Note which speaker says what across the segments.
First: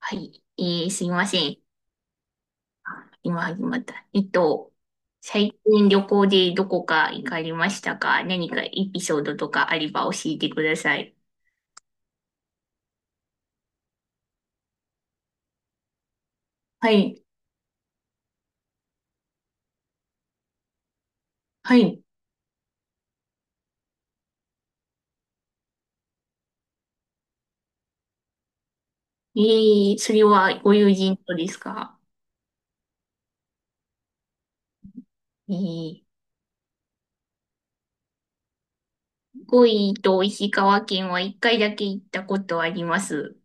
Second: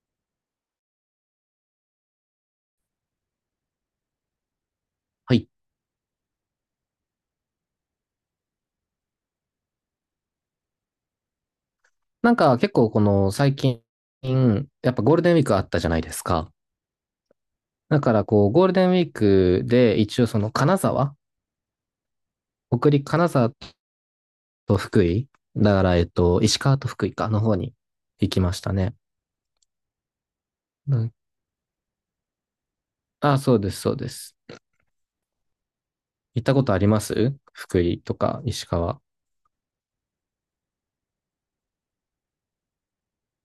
Speaker 1: はい。すいません。あ、今始まった。
Speaker 2: はい。
Speaker 1: 最近旅行でどこか行かれましたか？何かエピソードとかあれば教えてください。
Speaker 2: なんか結構この最近、やっぱゴールデンウィークあったじゃないですか。
Speaker 1: はい。
Speaker 2: だからこう、ゴールデンウィークで一応その金沢、
Speaker 1: はい。
Speaker 2: 北陸金沢と福井、だから石川と福井かの方に行きましたね。
Speaker 1: それはご友
Speaker 2: うん。
Speaker 1: 人とですか？
Speaker 2: あ、そうです、そうです。
Speaker 1: えー、
Speaker 2: 行ったことあります福井とか石川。あ
Speaker 1: 福井と石川県は一回だけ行ったことあります。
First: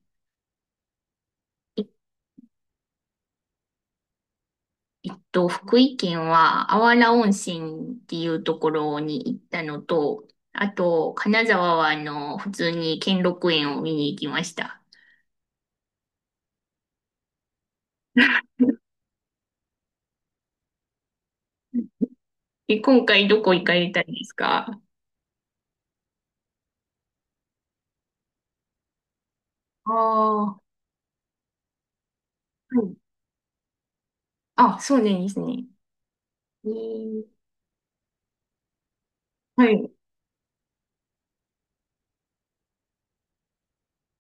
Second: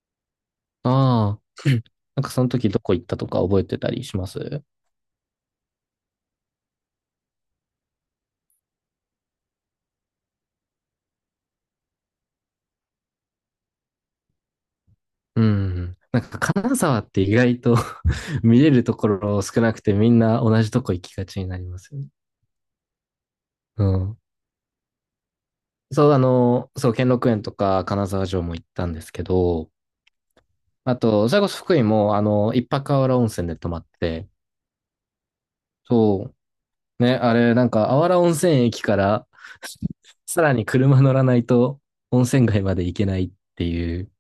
Speaker 2: あ、
Speaker 1: え
Speaker 2: なんかその時どこ行ったとか覚えてたりします？
Speaker 1: 福井県はあわら温泉っていうところに行ったのと、あと、金沢は普通に兼六園を見に行きました。
Speaker 2: うん。なんか金沢って意外と 見れると ころ少なくてみんな同じとこ行きがちになりますよね。
Speaker 1: 今回どこ行か
Speaker 2: う
Speaker 1: れたん
Speaker 2: ん。
Speaker 1: ですか？
Speaker 2: そう、あの、そう、兼六園とか金沢城も行ったんですけど、
Speaker 1: ああ、は
Speaker 2: あと、それこそ福井も、あの、一泊
Speaker 1: い。
Speaker 2: あわら温泉で泊まって、
Speaker 1: あ、そうなんですね。
Speaker 2: そ
Speaker 1: え
Speaker 2: う、ね、
Speaker 1: ー。
Speaker 2: あれ、なんか、あわら温泉駅から
Speaker 1: はい。
Speaker 2: さらに車乗らないと温泉街まで行けないっていう、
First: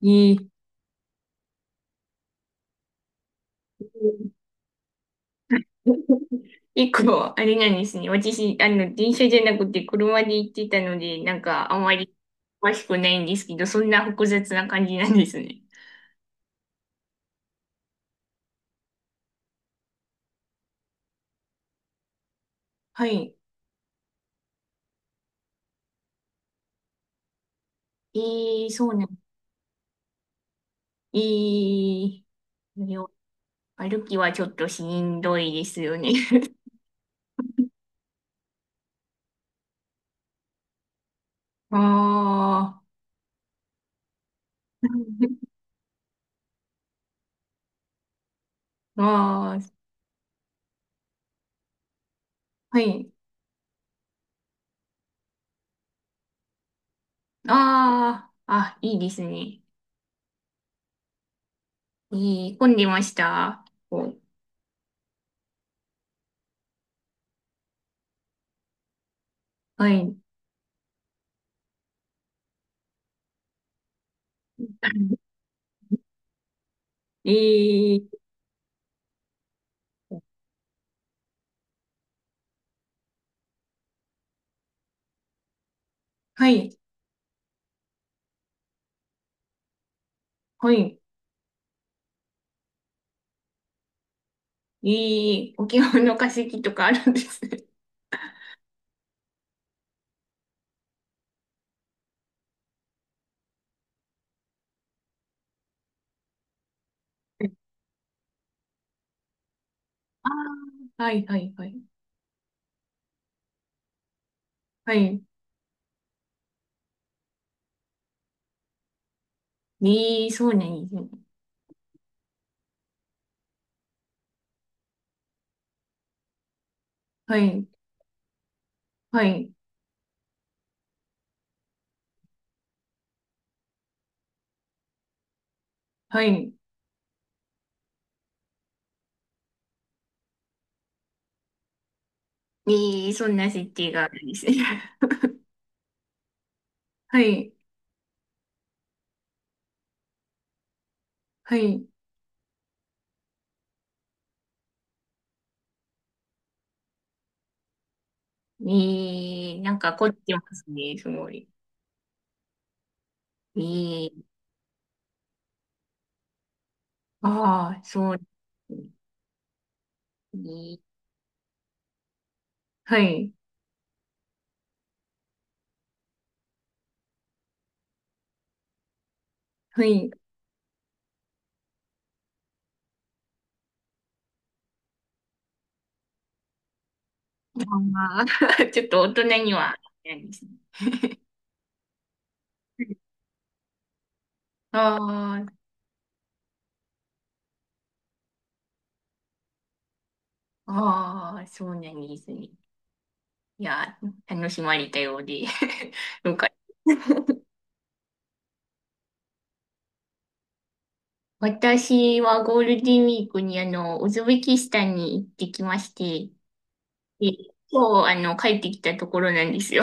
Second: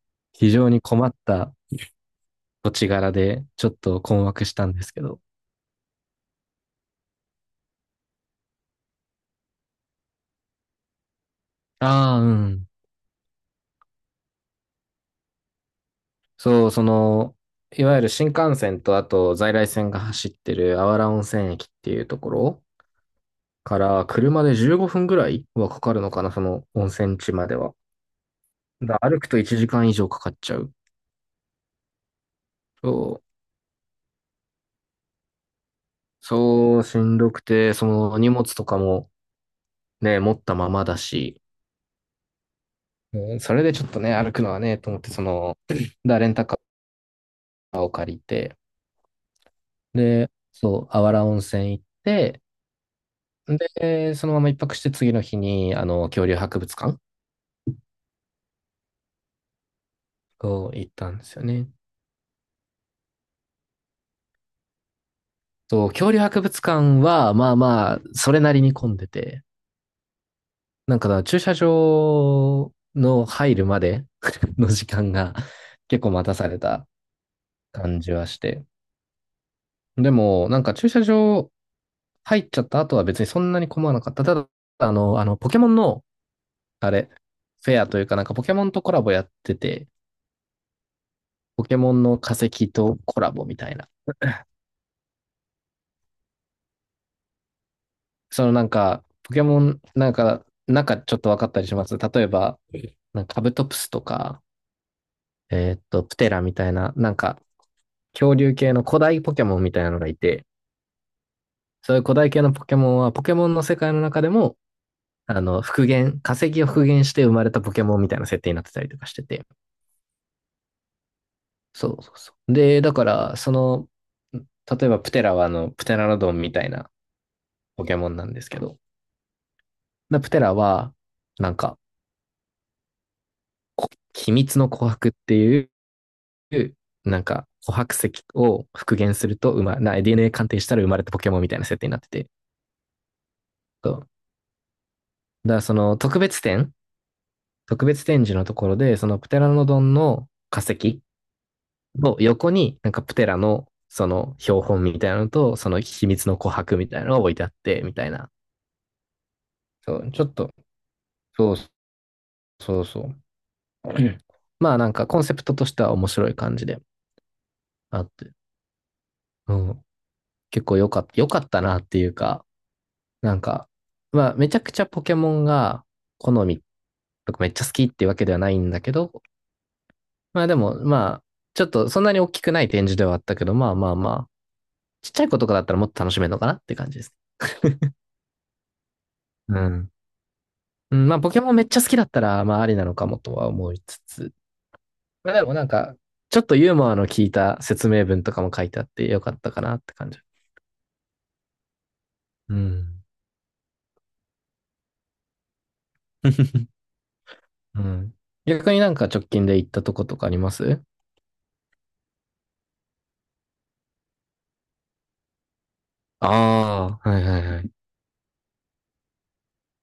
Speaker 1: いい。
Speaker 2: 非常に困った土地柄で、ちょっと困惑したんですけど。
Speaker 1: 結構、あれなんですね。私、電車じゃなくて車で行ってたので、なんか、あまり
Speaker 2: ああ、うん。
Speaker 1: 詳しくないんですけど、そんな複雑な感じなんですね。
Speaker 2: そう、その、いわゆる新幹線とあと在来線が走ってるあわら温泉駅っていうところ
Speaker 1: はい。
Speaker 2: から車で15分ぐらいはかかるのかな、その温泉地までは。
Speaker 1: えそう
Speaker 2: だ
Speaker 1: な
Speaker 2: から
Speaker 1: ん。
Speaker 2: 歩くと1時間以上かかっちゃう。
Speaker 1: えー、
Speaker 2: そう、
Speaker 1: 歩きはちょっとしんどいですよね。
Speaker 2: そう、しんどくて、その荷物とかもね、持ったままだし、
Speaker 1: あ
Speaker 2: うん、それでちょっとね、歩くのはね、と思って、その、だ、レンタカーを借りて、
Speaker 1: あ、ああ、
Speaker 2: で、そう、あわら温泉行って、
Speaker 1: はい。
Speaker 2: で、そのまま一泊して次の日に、あの、恐竜博物館
Speaker 1: ああ、あ、いいですね。
Speaker 2: を行ったんですよね。
Speaker 1: いい、混んでました？お。
Speaker 2: そう、恐竜博物館は、まあまあ、それなりに混んでて、
Speaker 1: はい。
Speaker 2: なんかだから駐車場の入るまで の時間が 結構待たされた
Speaker 1: え
Speaker 2: 感じ
Speaker 1: ー、
Speaker 2: はして。でも、なんか駐車場入っちゃった後は別にそんなに困らなかった。ただ、あの、ポケモンの、
Speaker 1: はい、
Speaker 2: あれ、フェアというかなんかポケモンとコラボやってて、
Speaker 1: はい。
Speaker 2: ポケモンの化石とコラボみたいな。
Speaker 1: え沖縄の化石とかあるんですね。
Speaker 2: そのなんか、ポケモン、なんかちょっと分かったりします。例えば、なんかカブトプスとか、プテラみたいな、なんか、恐竜系の古代ポケモンみたいなのがい
Speaker 1: あ
Speaker 2: て、
Speaker 1: あ、はい、はい、はい。
Speaker 2: そういう古代系のポケモンは、ポケモンの世界の中でも、
Speaker 1: はい。
Speaker 2: あの、復元、化石を復元して生まれたポケモンみたいな設定になってたりとかしてて。
Speaker 1: そうなんですね。
Speaker 2: そうそうそう。で、だから、その、例えばプテラはあの、プテラノドンみたいな
Speaker 1: はい、
Speaker 2: ポケモンなんですけど、
Speaker 1: はい、
Speaker 2: でプテラは、なんか、秘密の琥珀っていう、
Speaker 1: はい。
Speaker 2: なんか、琥珀石を復元すると、ま、な、DNA 鑑定したら生まれたポケモンみたいな設定になってて、
Speaker 1: えそんな設定
Speaker 2: そ
Speaker 1: があ
Speaker 2: う。
Speaker 1: るんですね。
Speaker 2: だからその
Speaker 1: はい、
Speaker 2: 特別展示のところで、そのプテラノドンの化石
Speaker 1: はい。
Speaker 2: の横に、なんかプテラのその標本みたいなのと、その秘密の琥珀みたいなのが置いてあって、みたいな。
Speaker 1: なんか
Speaker 2: そ
Speaker 1: 凝
Speaker 2: う、
Speaker 1: っ
Speaker 2: ちょ
Speaker 1: て
Speaker 2: っ
Speaker 1: ま
Speaker 2: と、
Speaker 1: すね、すごい。
Speaker 2: そうそうそう。
Speaker 1: え ー、
Speaker 2: まあなんかコンセプトとしては面白い感じで
Speaker 1: ああ、
Speaker 2: あっ
Speaker 1: そうで
Speaker 2: て、
Speaker 1: すね。
Speaker 2: うん、
Speaker 1: え
Speaker 2: 結構
Speaker 1: ー、
Speaker 2: 良かった、良かったなっていうか、
Speaker 1: はい。
Speaker 2: なんか、まあめちゃくちゃポケモンが好みとかめっちゃ好きっていうわけではないんだけど、
Speaker 1: はい。
Speaker 2: まあでもまあ、ちょっとそんなに大きくない展示ではあったけど、まあまあまちっちゃい子とかだったらもっと楽しめるのかなって感じです。
Speaker 1: あちょっと大人に
Speaker 2: う
Speaker 1: は、
Speaker 2: ん。
Speaker 1: ないですね。
Speaker 2: うん、まあ、ポケモンめっちゃ好きだったら、まあ、ありなのかもとは思いつつ、
Speaker 1: あ
Speaker 2: まあ、で
Speaker 1: あ、
Speaker 2: もなんか、ちょっとユーモアの効いた説明文とかも書いてあってよかったかなって感じ。
Speaker 1: ああ、そうなんですね。
Speaker 2: うん。
Speaker 1: いや、楽しまれたようで。よかった。
Speaker 2: うん。逆になんか直近で行ったとことかあります？
Speaker 1: 私はゴールデンウィークにウズベキスタンに行ってきまして、
Speaker 2: ああ、はい
Speaker 1: で、
Speaker 2: はいはい。
Speaker 1: 今日帰ってきたところなんですよ。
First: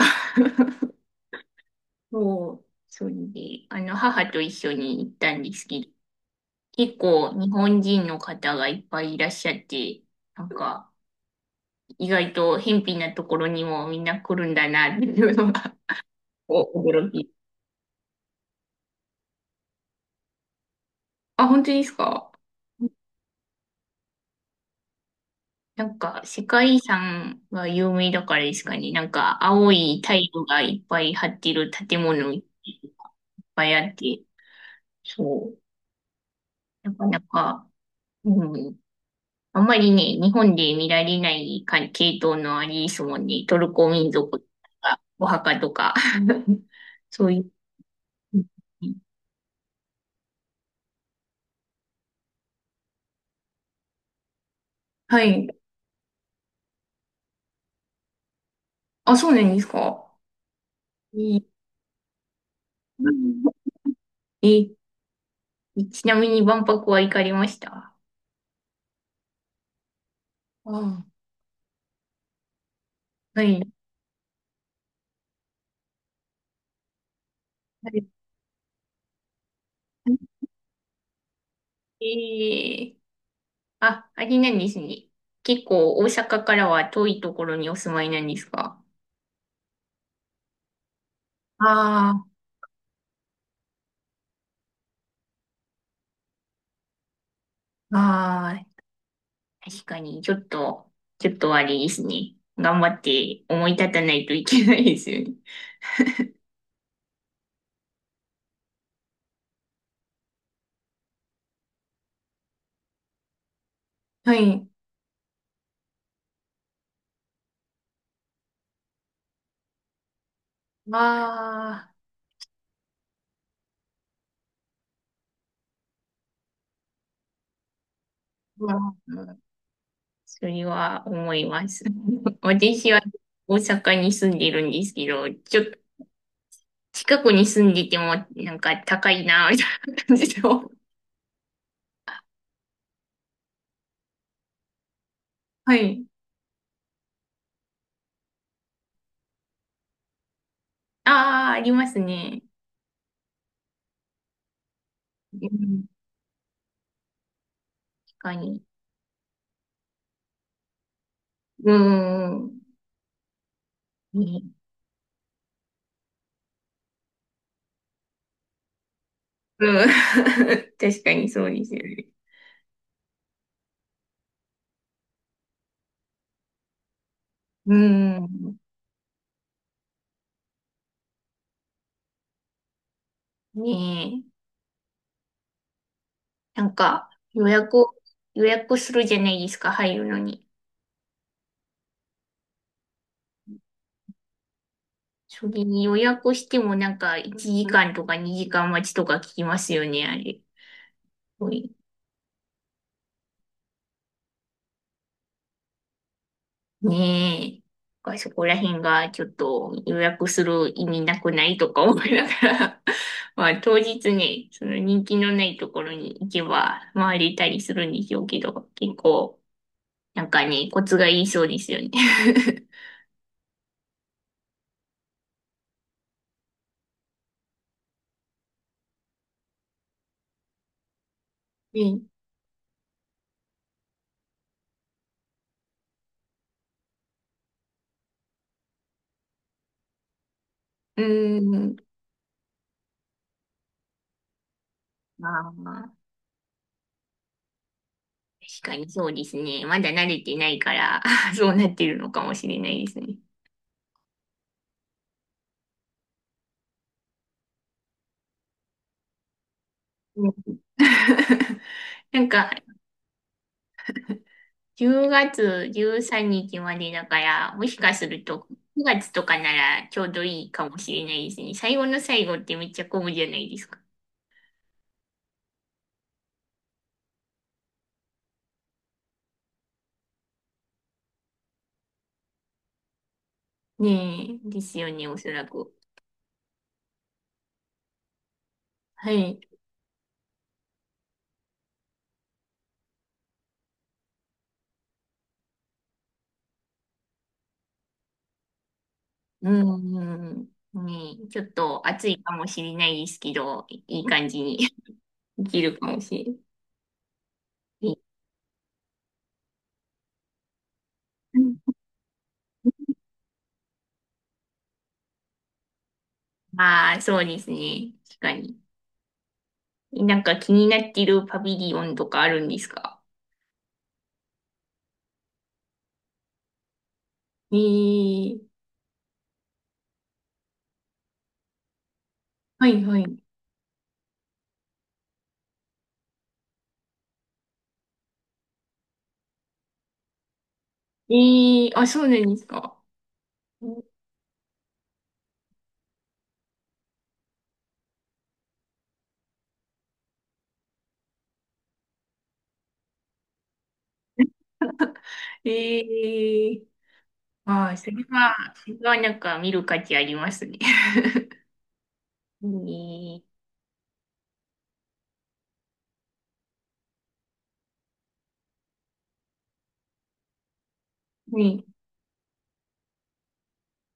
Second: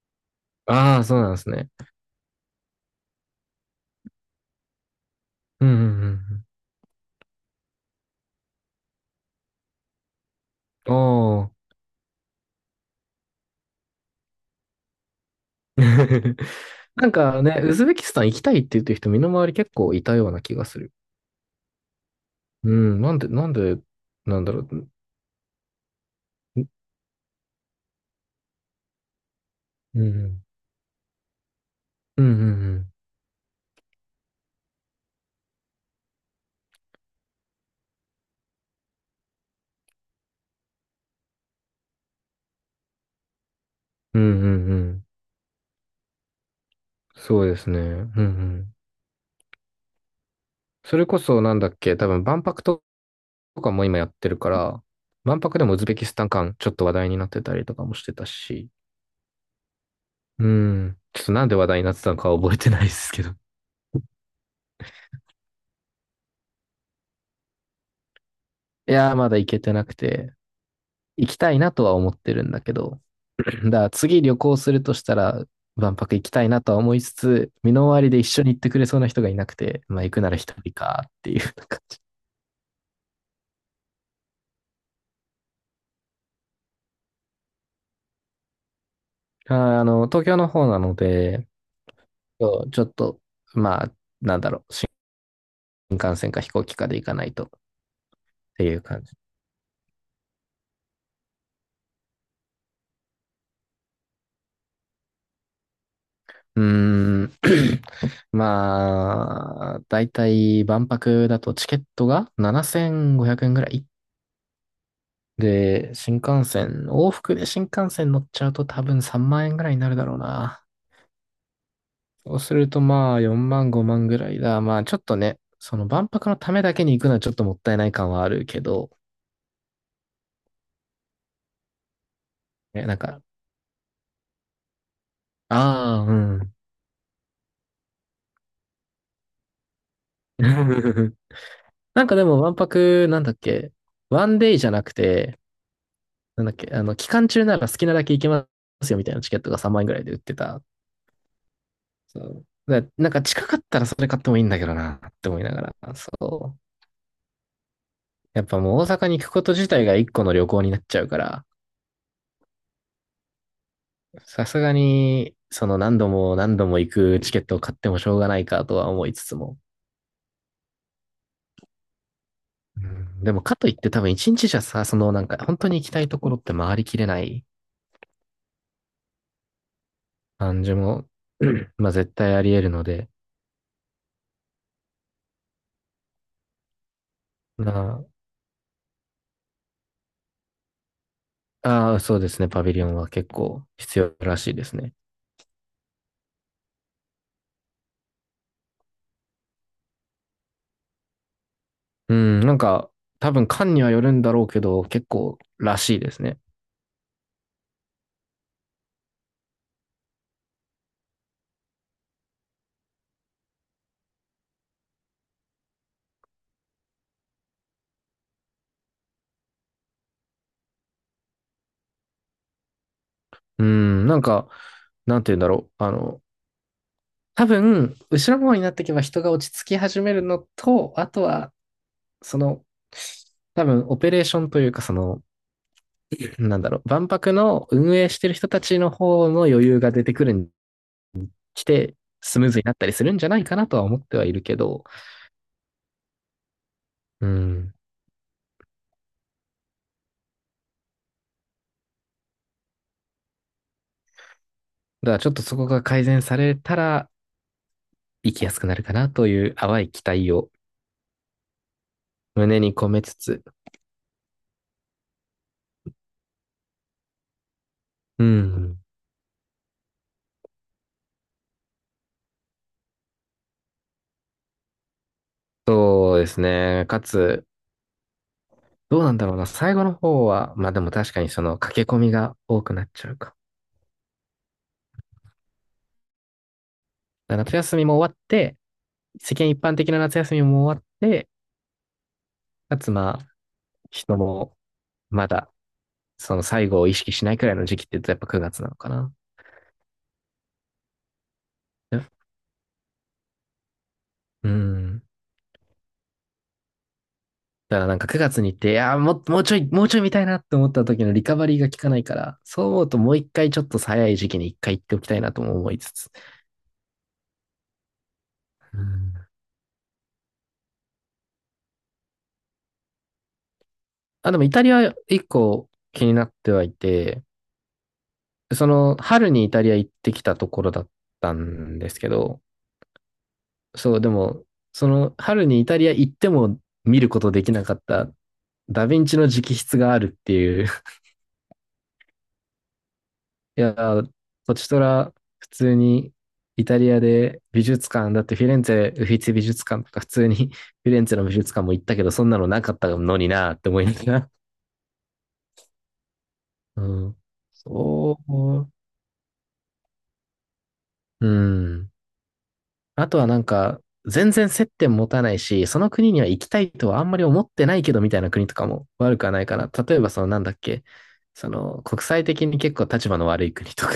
Speaker 2: あ あ、そうなんですね。
Speaker 1: そう、それで、母と一緒に行ったんです
Speaker 2: うんうん
Speaker 1: け
Speaker 2: う
Speaker 1: ど、
Speaker 2: ん。
Speaker 1: 結構日本人の方がいっぱいいらっしゃって、なんか、
Speaker 2: おー。
Speaker 1: 意外と偏僻なところにもみんな来るんだなっていうのが、お
Speaker 2: な
Speaker 1: 驚
Speaker 2: ん
Speaker 1: き。
Speaker 2: かね、ウズベキスタン行きたいって言ってる人、身の回り結構いたような気がする。
Speaker 1: あ、本当ですか？
Speaker 2: うん、なんだろう。
Speaker 1: なんか、世界遺産が有名だからですかね。なんか、青い
Speaker 2: う
Speaker 1: タイ
Speaker 2: ん。
Speaker 1: ルがいっぱい張ってる建
Speaker 2: うんう
Speaker 1: 物い
Speaker 2: ん
Speaker 1: っ
Speaker 2: うん。
Speaker 1: ぱいあって、そう。なかなか、うん。あんまりね、日本で見られないか系統のありですもんね。トルコ民
Speaker 2: うん
Speaker 1: 族と
Speaker 2: うんう
Speaker 1: か、
Speaker 2: ん。
Speaker 1: お墓とか。そうい
Speaker 2: そう
Speaker 1: う。
Speaker 2: ですね。うんうん。それこそなんだっけ、多分万博とかも今やってるから、
Speaker 1: は
Speaker 2: 万
Speaker 1: い。
Speaker 2: 博でもウズベキスタン館ちょっと話題になってたりとかもしてたし、
Speaker 1: あ、そうなんですか。
Speaker 2: うん。ちょっとなん
Speaker 1: え
Speaker 2: で話題になってたのかは覚えてないで
Speaker 1: う
Speaker 2: すけど。
Speaker 1: ん。 え、ちなみに万博は行かれました
Speaker 2: いやー、まだ行けてなくて、
Speaker 1: あ、
Speaker 2: 行きたいなとは思ってるんだけど、
Speaker 1: はい。
Speaker 2: だから次旅行するとしたら、万博行きたいなとは思いつつ、身
Speaker 1: は
Speaker 2: の回
Speaker 1: い。
Speaker 2: りで一緒に行ってくれそうな人がいなくて、まあ行くなら一人かっていう。
Speaker 1: えー、あ、あれなんですね。結構大阪からは遠いところにお住まいなんですか？
Speaker 2: あ、あの、東京の方なので、
Speaker 1: あ
Speaker 2: そうちょっと、まあ、なんだろう、新幹線か飛行機かで行かないとっ
Speaker 1: あ、あ
Speaker 2: て
Speaker 1: あ、
Speaker 2: いう感じ。
Speaker 1: 確かに、ちょっと、ちょっとあれですね。頑張って思い立たないといけないですよね。
Speaker 2: うーん、まあ、だいたい万博だとチケットが7500円ぐらい。
Speaker 1: はい。
Speaker 2: で、新幹線、往復で新幹線乗っちゃうと多分3万円ぐらいになるだろうな。
Speaker 1: ああ、
Speaker 2: そうするとまあ4万5万ぐらいだ。まあちょっとね、その万博のためだけに行くのはちょっともったいない感はあるけ
Speaker 1: ま
Speaker 2: ど、
Speaker 1: あ、それは思います。
Speaker 2: え
Speaker 1: 私
Speaker 2: なん
Speaker 1: は
Speaker 2: か、
Speaker 1: 大阪に住んでいるんですけど、ちょっ
Speaker 2: ああ、うん。
Speaker 1: 近くに住んでいても、なんか高いな、みたいな感じの。
Speaker 2: なんかでも、わんぱく、なんだっけ、ワンデイじゃなくて、
Speaker 1: はい。
Speaker 2: なんだっけ、あの、期間中なら好きなだけ行けますよみたいなチケットが3万円ぐらいで売ってた。
Speaker 1: ああ、あります
Speaker 2: そ
Speaker 1: ね。
Speaker 2: うだなんか近かったらそれ買ってもいいんだけどな、って思い
Speaker 1: う
Speaker 2: なが
Speaker 1: ん、
Speaker 2: ら。そう。
Speaker 1: 確か
Speaker 2: やっぱ
Speaker 1: に。
Speaker 2: もう大阪に行くこと自体が一個の旅行になっちゃうから、
Speaker 1: うーん。ね、
Speaker 2: さすがに、その何度も行くチケットを買ってもしょうがないかとは思いつつも。
Speaker 1: うん。確かにそうですよね。
Speaker 2: うんでもかといって多分一日じゃさ、そのなんか本当に行きたいところって回りきれない
Speaker 1: うーん。
Speaker 2: 感じも、まあ絶対あり得るので、
Speaker 1: ねえ。なんか、
Speaker 2: な、
Speaker 1: 予約するじゃないですか、入るのに。
Speaker 2: ああ、そうですね、パビリオンは結構必要らしいですね。
Speaker 1: それに予約してもなんか1時間とか2時間待ちとか聞きますよね、あれ。
Speaker 2: うん、なんか多分館にはよるんだろうけど、結構らしいですね。
Speaker 1: ねえ。なんかそこら辺がちょっと予約する意味なくないとか思いながら。 まあ当日ね、その人気のないところに行けば回れたりするんでしょうけど、結構なんかね、コツがいいそうですよね。
Speaker 2: うん、なんか、なんて言うんだろう。あの、多分、後ろの方になっていけば人が落ち着き始めるのと、あとは、
Speaker 1: ね、
Speaker 2: その、多分、オペレーションというか、その、なんだろう、万博の運営してる人たちの方の余裕が出てくるに
Speaker 1: うー
Speaker 2: 来
Speaker 1: ん。
Speaker 2: て、スムーズになったりするんじゃないかなとは思ってはいるけど、
Speaker 1: まあまあ、
Speaker 2: うん。
Speaker 1: 確かにそうですね。まだ慣れてないから、 そうなってるのかもしれないですね。
Speaker 2: だからちょっとそこが改善されたら、生きやすくなるかなという淡い期
Speaker 1: う
Speaker 2: 待
Speaker 1: ん。
Speaker 2: を
Speaker 1: なんか、
Speaker 2: 胸に込めつつ、
Speaker 1: 10月13日までだから、もしかする
Speaker 2: う
Speaker 1: と
Speaker 2: ん。
Speaker 1: 9月とかならちょうどいいかもしれないですね。最後の最後ってめっちゃ混むじゃないですか。
Speaker 2: そうですね。かつ、どうなんだろうな。最後の方は、まあでも確かにその駆け込みが多くなっちゃうか。
Speaker 1: ねえ、ですよね、おそらく。
Speaker 2: だから夏休みも終わって、
Speaker 1: は
Speaker 2: 世
Speaker 1: い。
Speaker 2: 間一般的な夏休みも終わって、かつまあ、人もまだその最後を意識しないくらいの時期って言うとやっぱ9月なのかな。
Speaker 1: うん、うんうん。ねえ、ちょっと暑いかもしれないですけど、いい感じ
Speaker 2: う
Speaker 1: に
Speaker 2: ん。
Speaker 1: できるかもしれな
Speaker 2: だから
Speaker 1: い。
Speaker 2: なんか9月に行って、いやー、もうちょい見たいなって思った時のリカバリーが効かないから、そう思うともう一回ちょっと早い時期に一回行っておきたいなとも思いつつ。
Speaker 1: ああー、そうですね。確かに。
Speaker 2: うん。
Speaker 1: なんか気になってるパビリオンとかあるんですか？
Speaker 2: あ、でもイタリア一個気になってはいて、
Speaker 1: ええ。
Speaker 2: その春にイタリア行ってきたところだったんですけど、
Speaker 1: はいはい。
Speaker 2: そう、でも、その春にイタリア行っても見ることできなかったダヴィンチの直筆があるっていう。
Speaker 1: ええ、あ、そうなんですか？
Speaker 2: いやー、ポチトラ、普通にイタリアで美術館、だってフィレンツェ、ウフィツィ美術館とか普通に フィレンツェの美術館も行ったけど、そんなのなかったのになーって思いながら。
Speaker 1: ええ、
Speaker 2: うん。
Speaker 1: ああ、それ
Speaker 2: そ
Speaker 1: は、そ
Speaker 2: う。
Speaker 1: れはなんか見る価値ありますね。
Speaker 2: う ん。あと
Speaker 1: に、
Speaker 2: はなんか、全然接点持たないし、その国には行きたいとはあんまり思ってないけどみたいな国とかも悪くはないかな。例えばそのなんだっけ、そ
Speaker 1: に、
Speaker 2: の国際的に結構立場の悪い国とか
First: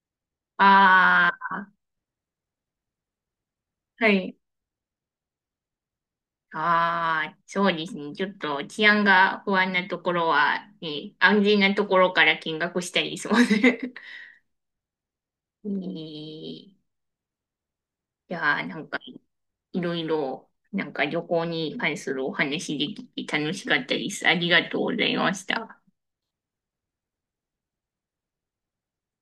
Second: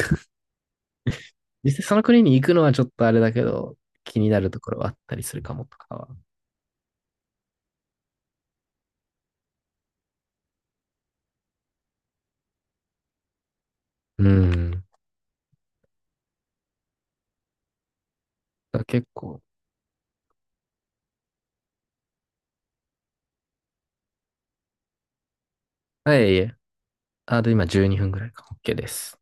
Speaker 1: あ
Speaker 2: 実際その国に行くのはちょっとあれだけど、
Speaker 1: あ、は
Speaker 2: 気に
Speaker 1: い。
Speaker 2: なるところはあったりするかもとかは。
Speaker 1: ああ、そうですね。ちょっと治安が不安なところは、ね、安全なところから見学したりそうね。
Speaker 2: うん。だ
Speaker 1: に、いやな
Speaker 2: から
Speaker 1: んか、
Speaker 2: 結構。
Speaker 1: いろいろ、なんか旅行に関するお話できて楽しかったです。ありがとうございました。
Speaker 2: はい、いえ。あと今12分ぐらいか。OK です。